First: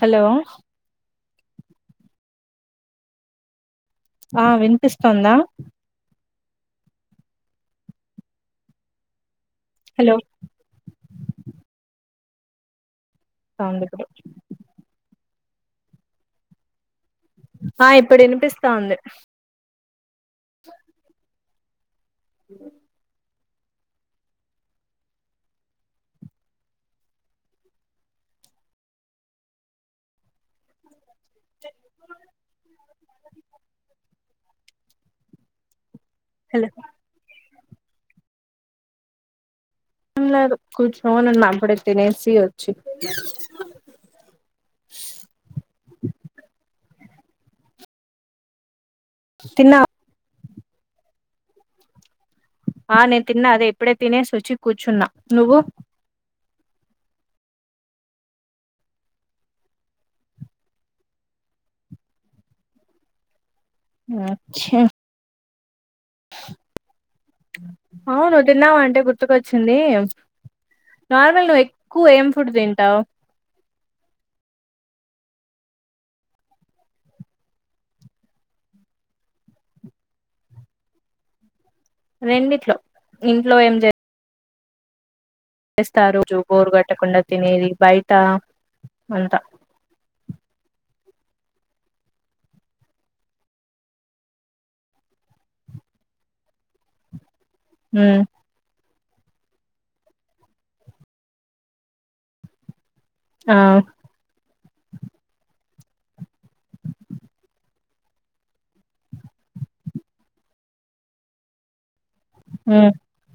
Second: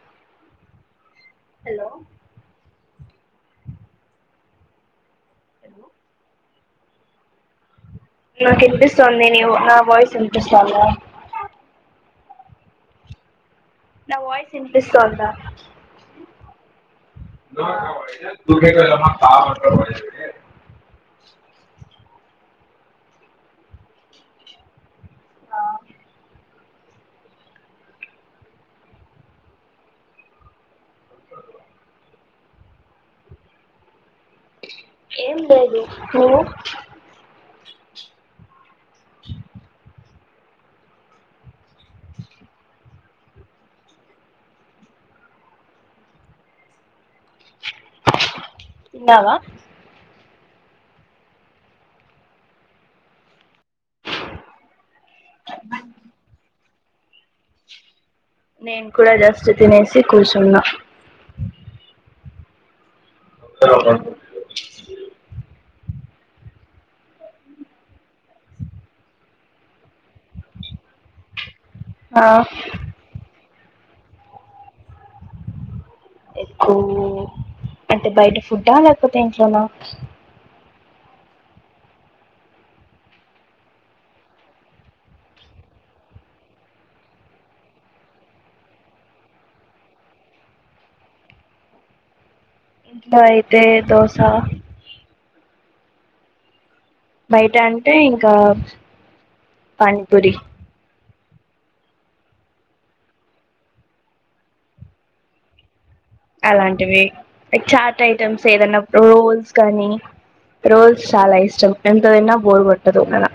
Hello hello ఆ విన్పిస్తోందా hello నాకు ఇన్పిస్తోంది నీవు నా హలో వాయిస్ వినిపిస్తోంద సౌండ్ ఇప్పుడు నా వాయిస్ విన్పిస్తోంద ఆ ఇప్పుడు వినిపిస్తా ఉంది ఆ హలో చెప్పు ఏం లేదు మ్ హలో ఏం లేదు కూర్చోనున్న ఇప్పుడే తినేసి వచ్చి తిన్నావా తిన్నా ఆ నే తిన్నా అదే ఇప్పుడే తినేసి వచ్చి కూర్చున్నా నువ్వు నేను కూడా జస్ట్ తినేసి కూర్చున్నా అచ్చ అవును తిన్నావ అంటే గుర్తుకొచ్చింది నార్మల్ నువ్వు ఎ క్కువ ఆ ఏం ఫుడ్ తింటావు ఎక్కువు అంటే బయట ఫుడ్ లేకపోతే ఇంట్లోనా రెండిట్లొ ఇంట్లో ఏం జె యెస్త రోజు బోర్గొట్టకుండ తినేది బైట అంత ఇంట్లో ఐతే దోసా బైట అంటే ఉమ్ ఇంకా పానిపూరి. ఆ అలాంటివి ఎ చాటైటమ్స్ ఏదన్న రోల్స్ కాని రోల్స్ చాలా ఇష్టం ఎంత దిన్నా బోర్ ఉమ్ గొట్టదు అలా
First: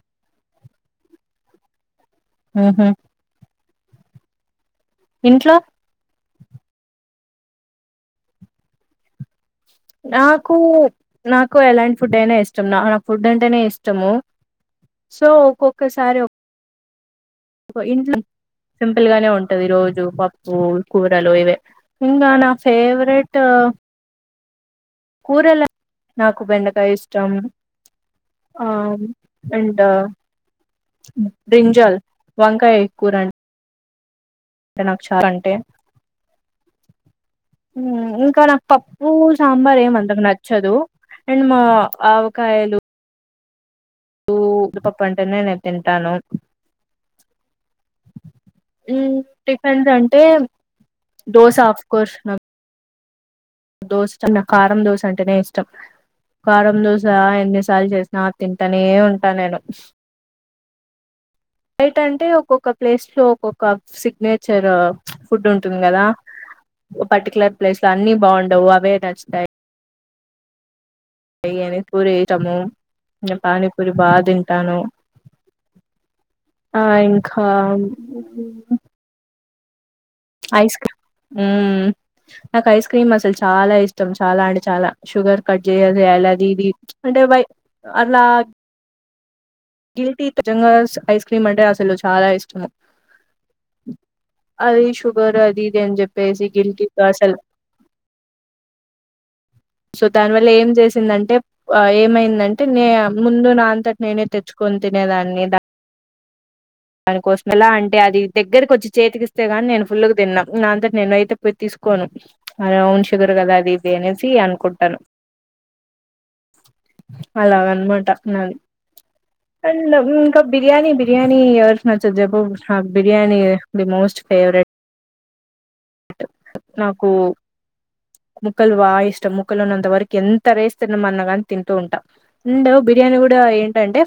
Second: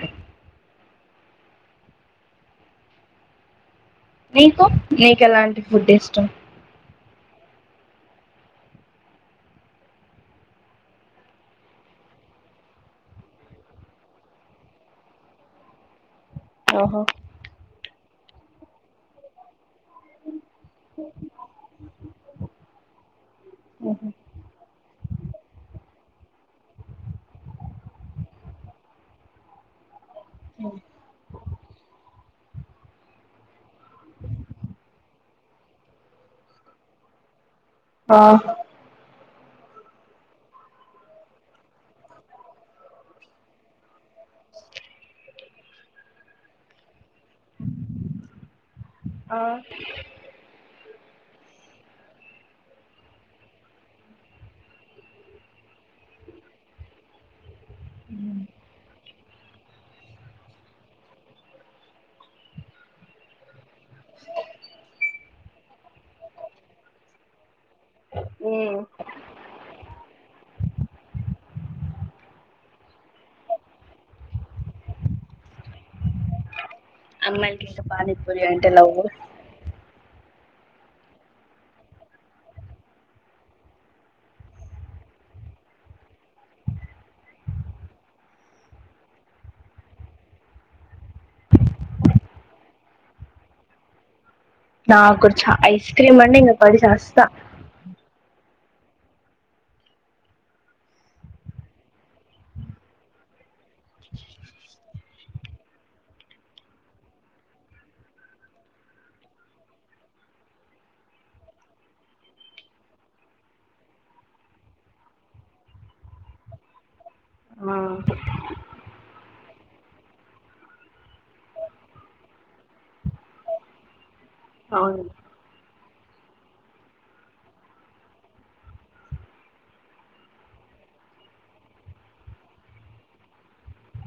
ఆహ నీకు ఇంట్లో నీకెలాంటి ఫుడ్డిష్టం. నాకూ నాకు ఎలాంటి ఫుడ్డైనా ఇష్టం న నాక్ ఫుడ్డంటేనే ఇష్టము సో ఒక్కొక్క సారి ఒ ఓహొ పొ ఇంట్ల సింపుల్గానే ఉంటది రోజ్ పప్పూ కూరలు ఇవే ఇంగా నా ఫేవ్రేట్ కూరల నాకు బెండకాయిష్టం. ఆమ్ ఎంట బ్రింజాల్ వంకాయ్ కూరన్ అంటె నాక్ చారంటె ఉమ్ ఆ ఇంక నాకు పప్పూ సాంబారేమ్ అంతగ నచ్చదు అండ్ మా ఆవకాయలు ఊ ఉప్పుతప్పంటేనే నే తింటాను ఊమ్ ఆ టిఫెన్సంటేమ్ దోస అఫ్ కోర్స్ నాక్ దోశ చ నాక్ కారం దోశంటేనే ఇష్టం కారం దోశ ఎన్ని సాల్ జేస్నా తింటానే ఉంటా నేను [unintelligible] టంటె ఒక్కొక్క ప్లేస్లో ఒక్కొక్క సిగ్నేచర్ ప్చ్ ఫుడ్డుంటుంది గదా. ఒ పర్టికులర్ ప్లేస్లొ అన్ని బాండవు అవే నచ్చుతాయ్. ఎయ్యని పూరి ఐటము ఇంగ పానీపూరి బాగ్ తింటాను. ఆ ఇంకా అమ్మాయిలకి పానీపూరి అంటే లవ్వు ఐస్క్రీమ్ ఊమ్ నాకైస్క్రీమసల్ చాలా ఇష్టం చాలా అంటె చాలా షుగర్ కట్ జేయదు యా యలదీది ప్చ్ అంటె వై అలా గిల్టీత్ నిజంగాస్ ఐస్క్రీమంటె అసలు చాలా ఇష్టము. అదీ నాకు కూడా షుగర్ చ అదీది ఐస్ అన్ క్రీమ్ అంటే జెప్పేసి ఇంకా పడి గిల్టి ప్ చస్తా అసలు సొ దాన్ వల్ల ఏం జేసిందంటె ప్ అ ఏమైందంటె నే ముందు నా అంతట్ నేనే తెచ్చుకొ కొన్ తినేదాన్ని దా దానికోసం ఎలా అంటె అది దెగ్గెరకొచ్చి చేతికిస్తే గాన్ నేన్ ఫుల్లుగ్ తిన్న నా అంతట్ నేనైతె పొయ్ తీస్ కోను ప్చ్ అరె ఔన్ షుగర్ గద అదీద్ది అనేసీ అన్కుంటాను. అలాగన్మాట నాది అండ్ ఇంక బిర్యాని బిర్యానీ ఎవర్ నచ్చద్ జెప్పు అ బిర్యానీ ది మోస్ట్ ఫేవ్రెట్ ట్ నాకూ ముక్కలు బాగిష్టం ముక్కలున్నంతి వరకి ఎంత రైస్ తినమన్న గాన్ తింటూ ఉంట అండ్ బి బిర్యానీ గుడా ఏంటంటె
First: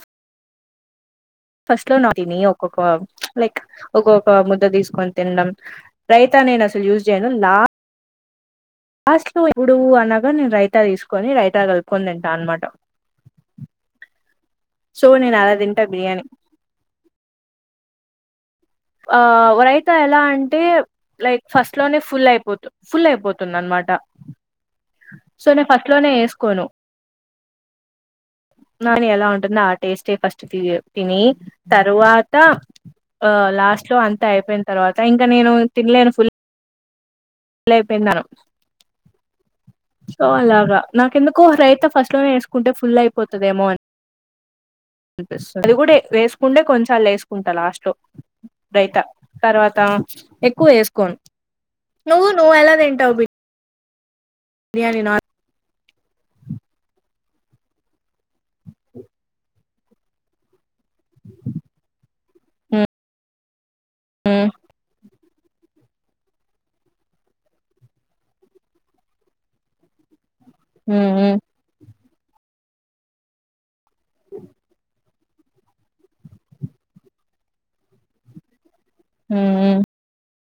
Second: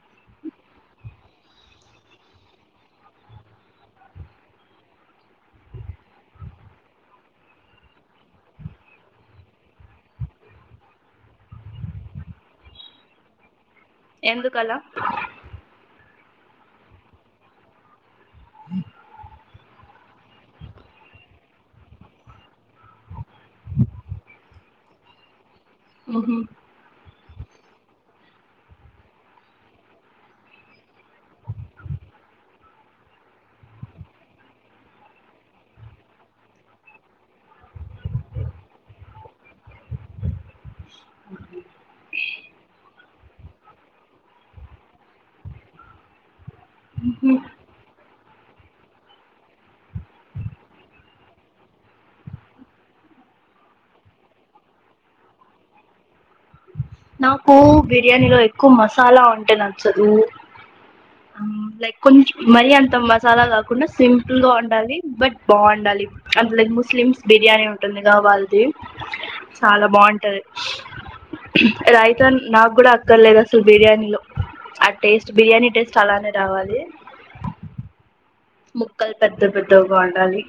ఫస్ట్లొ నా తిని ఒక్కొక్క లైక్ ఒగ్గొక్క ముద్ద దీస్కొన్ తిన్డం రై త నేనసల్ యూజ్ జెయ్డం నా లాస్ట్లో ఇపుడూ అనగా నేను రైతా తీసుకొని రైతా కలుపుకుని దింట అన్మాట ఎందుకలా సో నేనలా తింట బిర్యాని ఆ వరైత ఎలా అంటే లైక్ ఫస్ట్ లోనే ఫుల్ అయిపోతు ఫుల్ అయిపోతుందన్మా ట సో నేను ఫస్ట్ లోనే ఏసుకోను నాని ఎలా ఉంటుంద ఆ టేస్టే ఫస్ట్ తి తిని తరువాత ఆ లాస్ట్లో అంత అయిపొయిన తర్వాత ఇంకా నేను తినలేను ఫుల్ ళయిపోయిందను సో అలాగా నాకెందుకో రైత ఫస్ట్ లోనే ఏసుకుంటే ఫుల్ అయిపోతదేమో అని అనిపిస్తది అది గూడా వేసుకుండే కొంచల్ల ఏసుకుంట లాస్ట్లో రైత తర్వాతా ఎక్కువ ఏసుకోను నువ్వు నువ్వు ఎలా తింటావు బి బిర్యానీనా నాకూ బిర్యానీలో ఎక్కువ మసాలా ఉంటె నచ్చదూ అమ్ లైక్ కొంచం మరీ అంత మసాలా కాకుండా సింపుల్గా ఉండాలి బట్ బావుండాలి [unintelligible] ముస్లిమ్స్ బిర్యానీ ఉంటుందిగా వాళ్ది చాలా బావుంటది ఊ ఊ రైతన్ నాగ్గుడా అక్కర్లేదు అసలు బిర్యానీలో ఆ టేస్ట్ బిర్యానీ టేస్ట్ అలానే రావాలి ముక్కల్ పెద్ద పెద్దవిగా ఉండాలి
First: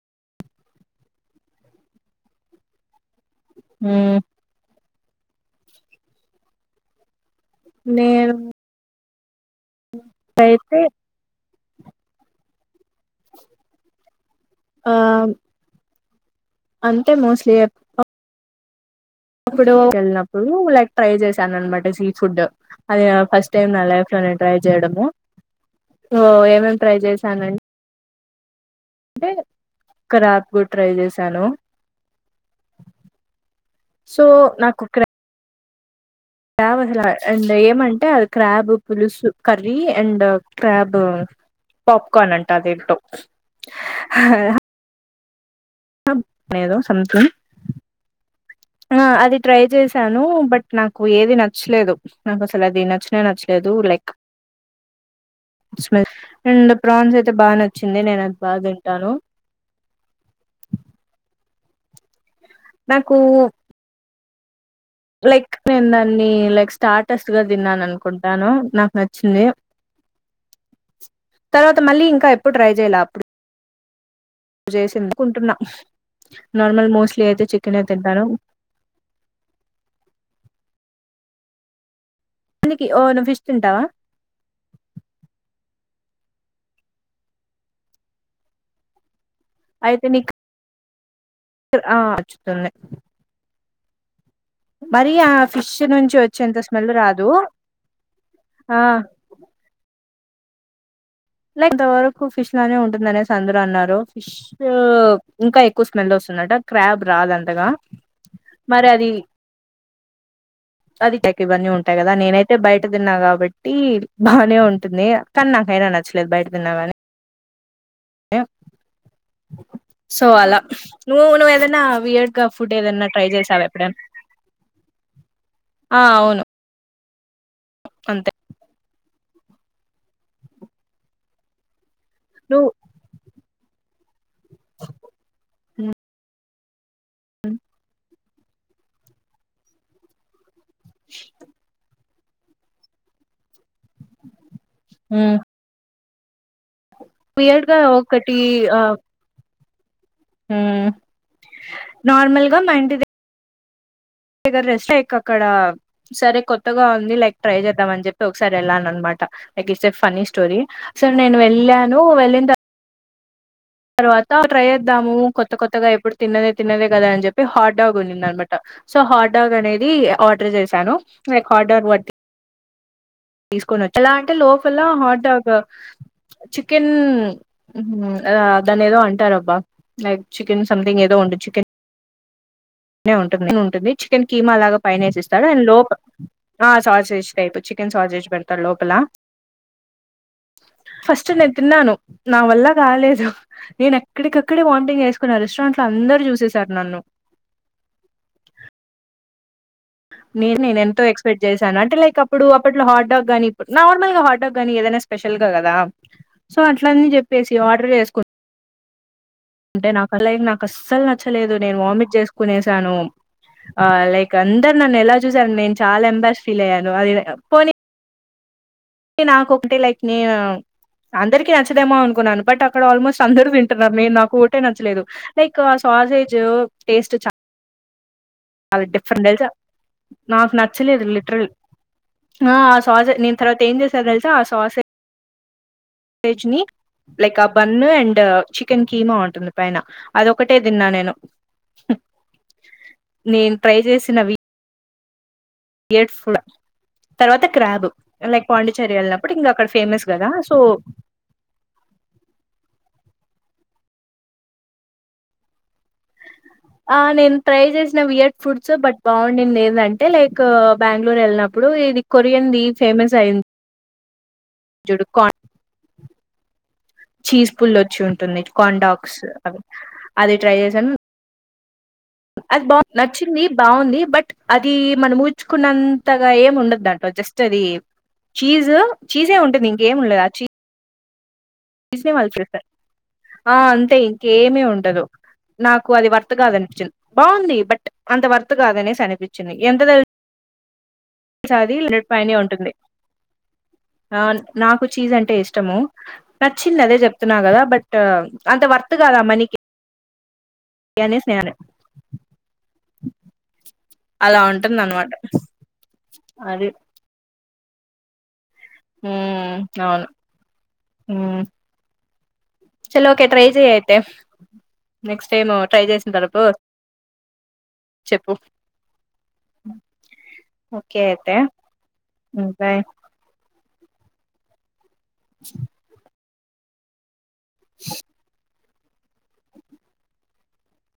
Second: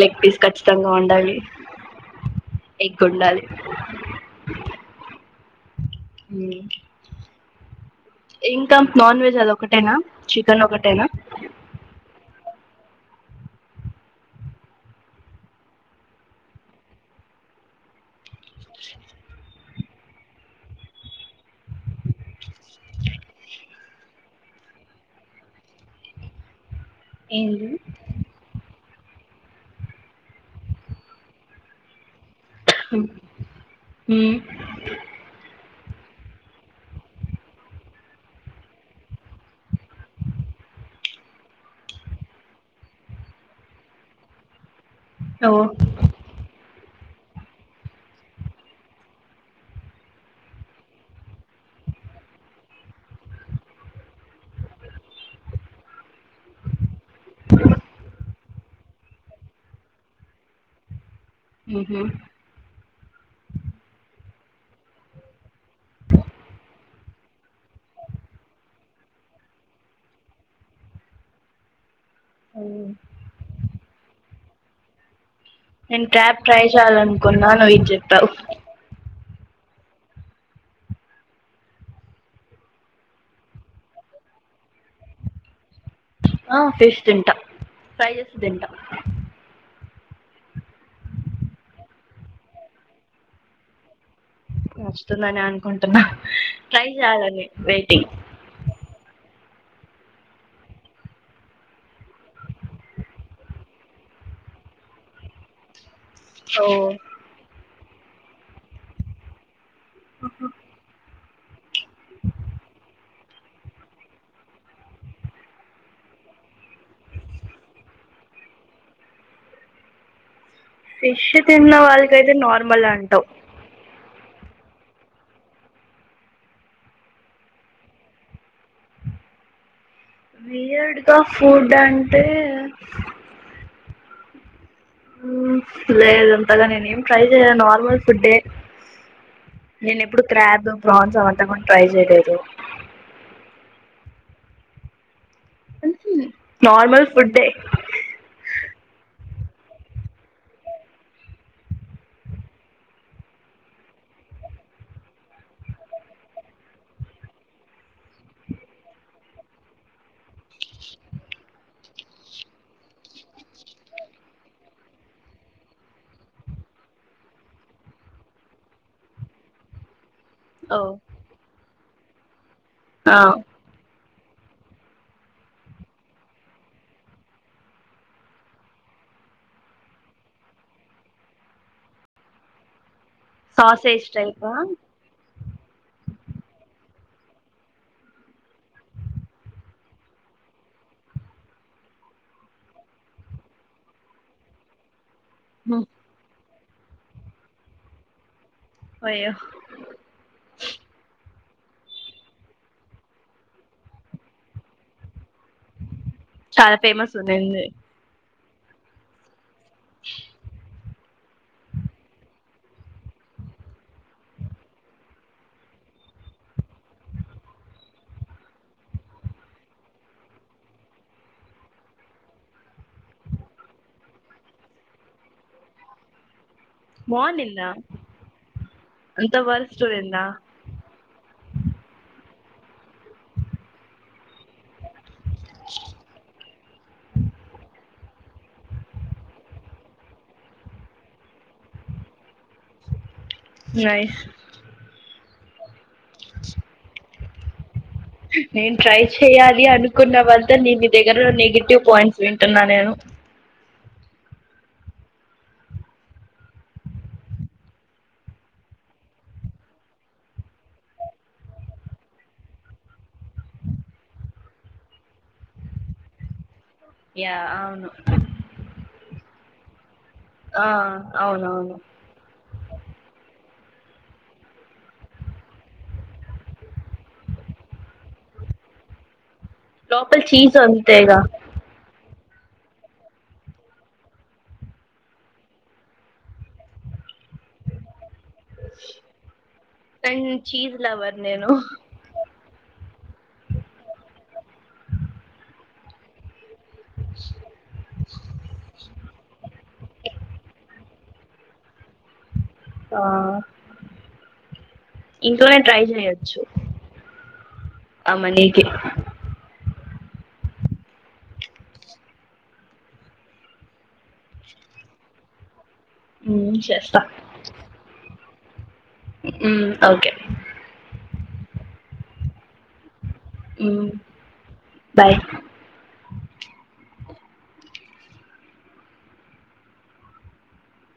లెగ్ పీస్ ఖచ్చితంగా ఉండాలి ఎగ్గుండాలి [inaudible] నేను నాన్వెజ్ అదొకటేనా అయితే చికెనొకటేనా ఆ అంటే మోస్ట్లీ యే [inaudible] ప్పుడూ కెళ్నప్పుడూ లైక్ ట్రై చేసానన్మట స్ట్రీట్ ఫుడ్ అది ఫస్ట్ టైమ్ నా లై నేన్ ట్రై చేయడము ఓ ఏమేం ట్రై చేశానం ఏంది టే ఖరాబ్ గూడ్ ట్రై చేశాను సో మ్మ్. నాకు క్ర క్రాబసలా అండ్ ఏమంటే అది క్రాబు పులుసు కర్రీ అండ్ క్రాబ్ పాప్కార్న్ అంట దీంట్లో స్లో అం ఏదో సంథింగ్ ఆ అది ట్రై చేసానూ బట్ నాకు ఏది నచ్లేదు నాకు అసలు అది నచ్నే నచ్చలే దూ లైక్ స్వెఫ్ అండ్ ప్రాన్సయితే బా నచ్చింది నేను అది బా తింటాను ఉహూ నాకూ లైక్ నేన్ దాన్నీ లైక్ స్టార్టస్ గా దిన్నానుకుంటాను నాకు న చ్చింది తర్వాత మళ్ళీ ఇంకా ఎప్పుడు ట్రై చేయలా అప్పుడు జేసింద్ కుంటున్నా నేను క్యాబ్ ట్రై నార్మల్ మోస్ట్లీ అయితే చేయాలనుకున్నా నువ్వు చికెనే ఇది తింటాను చెప్పావు దకి ఓ నువ్వు ఫిష్ తింటావ ఆ ఫిష్ తింటా ఫ్రై చేస్తె తింటా అయితే నీకు ఆ వచ్చుతుంది మరి ఆ నచ్చుతుందని ఫిష్ అనుకుంటున్నా నుంచి వచ్చేంత ట్రై స్మెల్ రాదు చేయాలని వెయిటింగ్ ఆ లైక్ ఇంతవరకు ఫిష్ లానే ఉంటుంది అనేసి అందరూ అన్నారు ఫిష్ ఇంకా ఎక్కువ స్మెల్ వస్తుందట సో క్రాబ్ రాదు అంతగా మరి అది ఆహా అది థర్టి వన్నె ఇవన్నీ ఉంటాయి కదా నేనైతే బయట తిన్నాగా కాబట్టి బానే ఉంటుంది కానీ నాకైన నచ్చలేదు బయట తిన్నా కాని సో అలా నువ్వు ఫిష్ నువ్వు తిన్న ఏదన్నా వాళ్ళకైతే వియడ్గా ఫుడ్ నార్మల్ ఏదన్నా అంటావు ట్రై చేసావ ఎప్పుడైనా ఆ అవును అంతే వియర్డ్గా ఫుడ్ అండ్ నువ్వు లేదంతగా నేనుం ట్రై చేయన్ నార్మల్ ఫుడ్ే నేను ఎప్పుడు క్రాబ్ ప్రాన్స్ అవంతా కూడ ట్రై చేయలేదు తో హు ఉహు నార్మల్ ఫుడ్డే వియడ్గా ఒకటి ఆ హు నార్మల్గా మా ఇంటిద ్గ రెస్ట్ ైక్ అక్కడ సరే కొత్తగా ఉంది లైక్ ట్రై చేద్దాం అని చెప్పి ఒకసారి వెళ్ళాలను అనమాట it is a funny story so నేను వెళ్ళాను వెళ్ళిన తవాత తర్వాత ట్రై చేద్దాము కొత్త కొత్తగా ఎప్పుడు తిన్నదే తిన్నదే కదా అని చెప్పి హాట్ డాగ్ ఉన్నింది అనమాట సో హాట్డగ్ అనేది ఆర్డర్ ఓ చేశాను లైక్ హాట్ ్ ఆ ఎలా అంటే లోపల హాట్ డాగ్ చికెన్ దాన్ని ఏదో అంటారబ్బా లైక్ చికెన్ సంథింగ్ ఏదో పండు చికెన్ ఉంటుంది ఉంటుంది సాసేజ్ చికెన్ టైపా కీమా లాగ పైన వేసిస్ త్తరు లోప ఆ సాస్ ఎస్ టైపు చికెన్ సావాస్ ఎసి పెడతాడ్ లోపల అ ఫస్ట్ నేను తిన్నాను నా వల్ల కాలేదు నేను ఎక్కడికక్కడె వాంటింగ్ చేసుకు కని రెస్టారెంట్ లో అందరు చూసేసారు నన్ను అయ్యా నేను నె ఎంతో ఎక్స్పెక్ట్ చేశాను అంటే లైక్ అప్పుడు అట్లో హట్ డాగ్ గానీ నార్మల్గ హాట్ డాగ్గానీ ఏదైనా స్పెషల్ గా కదా సో చాలా అట్లన్న ఫేమస్ చెప్పేసి ఉంది ఆర్డర్ చేసుకు అంటే నాకుల నాకస్సలు నచ్చలేదు నేను వామిట్ చేసుకునేసాను ఆ లైక్ అందరు నన్ను ఎలా చూశారు నేను చాలా ఎంబస్ ఫీల్ అయ్యాను అది పోనీ నాకొకటే లైక్ నేను అందరికి నచ్చదేమో అనుకున్నాను బట్ అక్కడ ఆల్మోస్ట్ అందరూ తింటున్నారు మీేను నాకు ఒకటే నచ్చలేదు లైక్ పాసే బో బన్లా [unintelligible] అది డిఫరెంట్ నేచర్ ఉండిందా నాకు నచ్చలేదు లిటరల్లి ఆ ఆ సావాస నేను తర్వాత ఏం చేసాను తెలుసా ఆ సావాస ష్ని [unintelligible] లైక్ ఆ బన్ను అండ్ చికెన్ కీమా ఉంటుంది పైన అది ఒకటే తిన్నా నేను నేను ట్రై నైస్ చేసినవి ఏడు ఫుల తర్వాత క్రాబ్ లైక్ నేను పాండిచ్చేరి ట్రై వెళ్ళినప్పుడు ఇంకా చేయ్యాలి అక్కడ ఫేమస్ కదా అనుకున్నవంత సో నేను మీ దగ్గర నెగిటివ్ పాయింట్స్ వింటున్నా నేను ఆ నేను ట్రై చేసిన వియర్ట్ ఫుడ్స్ బట్ బాగుండింది ఏందంటే లైక్ బ్యాంగ్ళూరు వెళ్ళినప్పుడు ఇప్పుడు ఇది కొరియన్ది ఫేమస్ అయింది జుడుకాన్ యా చీజ్ పుల్ అవును వచ్చి ఉంటుంది కాండాక్స్ అవి అది ట్రై ఆ చేశాను అవునవును అది బాగు నచ్చింది బాగుంది బట్ అది మనం ఊహించుకున్నంతగా ఏమి ఉండదు దాంట్లో ఫస్ట్ అది చీజ్ చీజే ఉంటుంది ఇంకేండదు లోపల ఆ చీజ్ అంతేగా ఆ అంతే ఇంకేమి ఉండదు నాకు అది వర్త్ కాదనిపించింది బాగుంది బట్ అంత వర్త్ కాదనేసి అనిపిచింది ఎంత తెలుసా అండ్ చీజ్ లవర్ నేను అది హండ్రెడ్ పైనే ఉంటుంది అవును నాకు చీజ్ అంటే ఇష్టము నచ్చింది అదే చెప్తున్నా కదా బట్ అంత వర్త్ కాదా మనీకి గణేస్ స్నేహనే ఆ అలా ఉంటుంది అనమాట ఇంట్లోనే ట్రై చేయచ్చు అది ఆ మని హ అవును హ చలో ఓకే ట్రై చెయి అయితే నెక్స్ట్ టైమ్ ట్రై చేసిన తరపు మ్ చెప్ప చెప్పు మ్ ఓకే కె బాయ్ బాయ్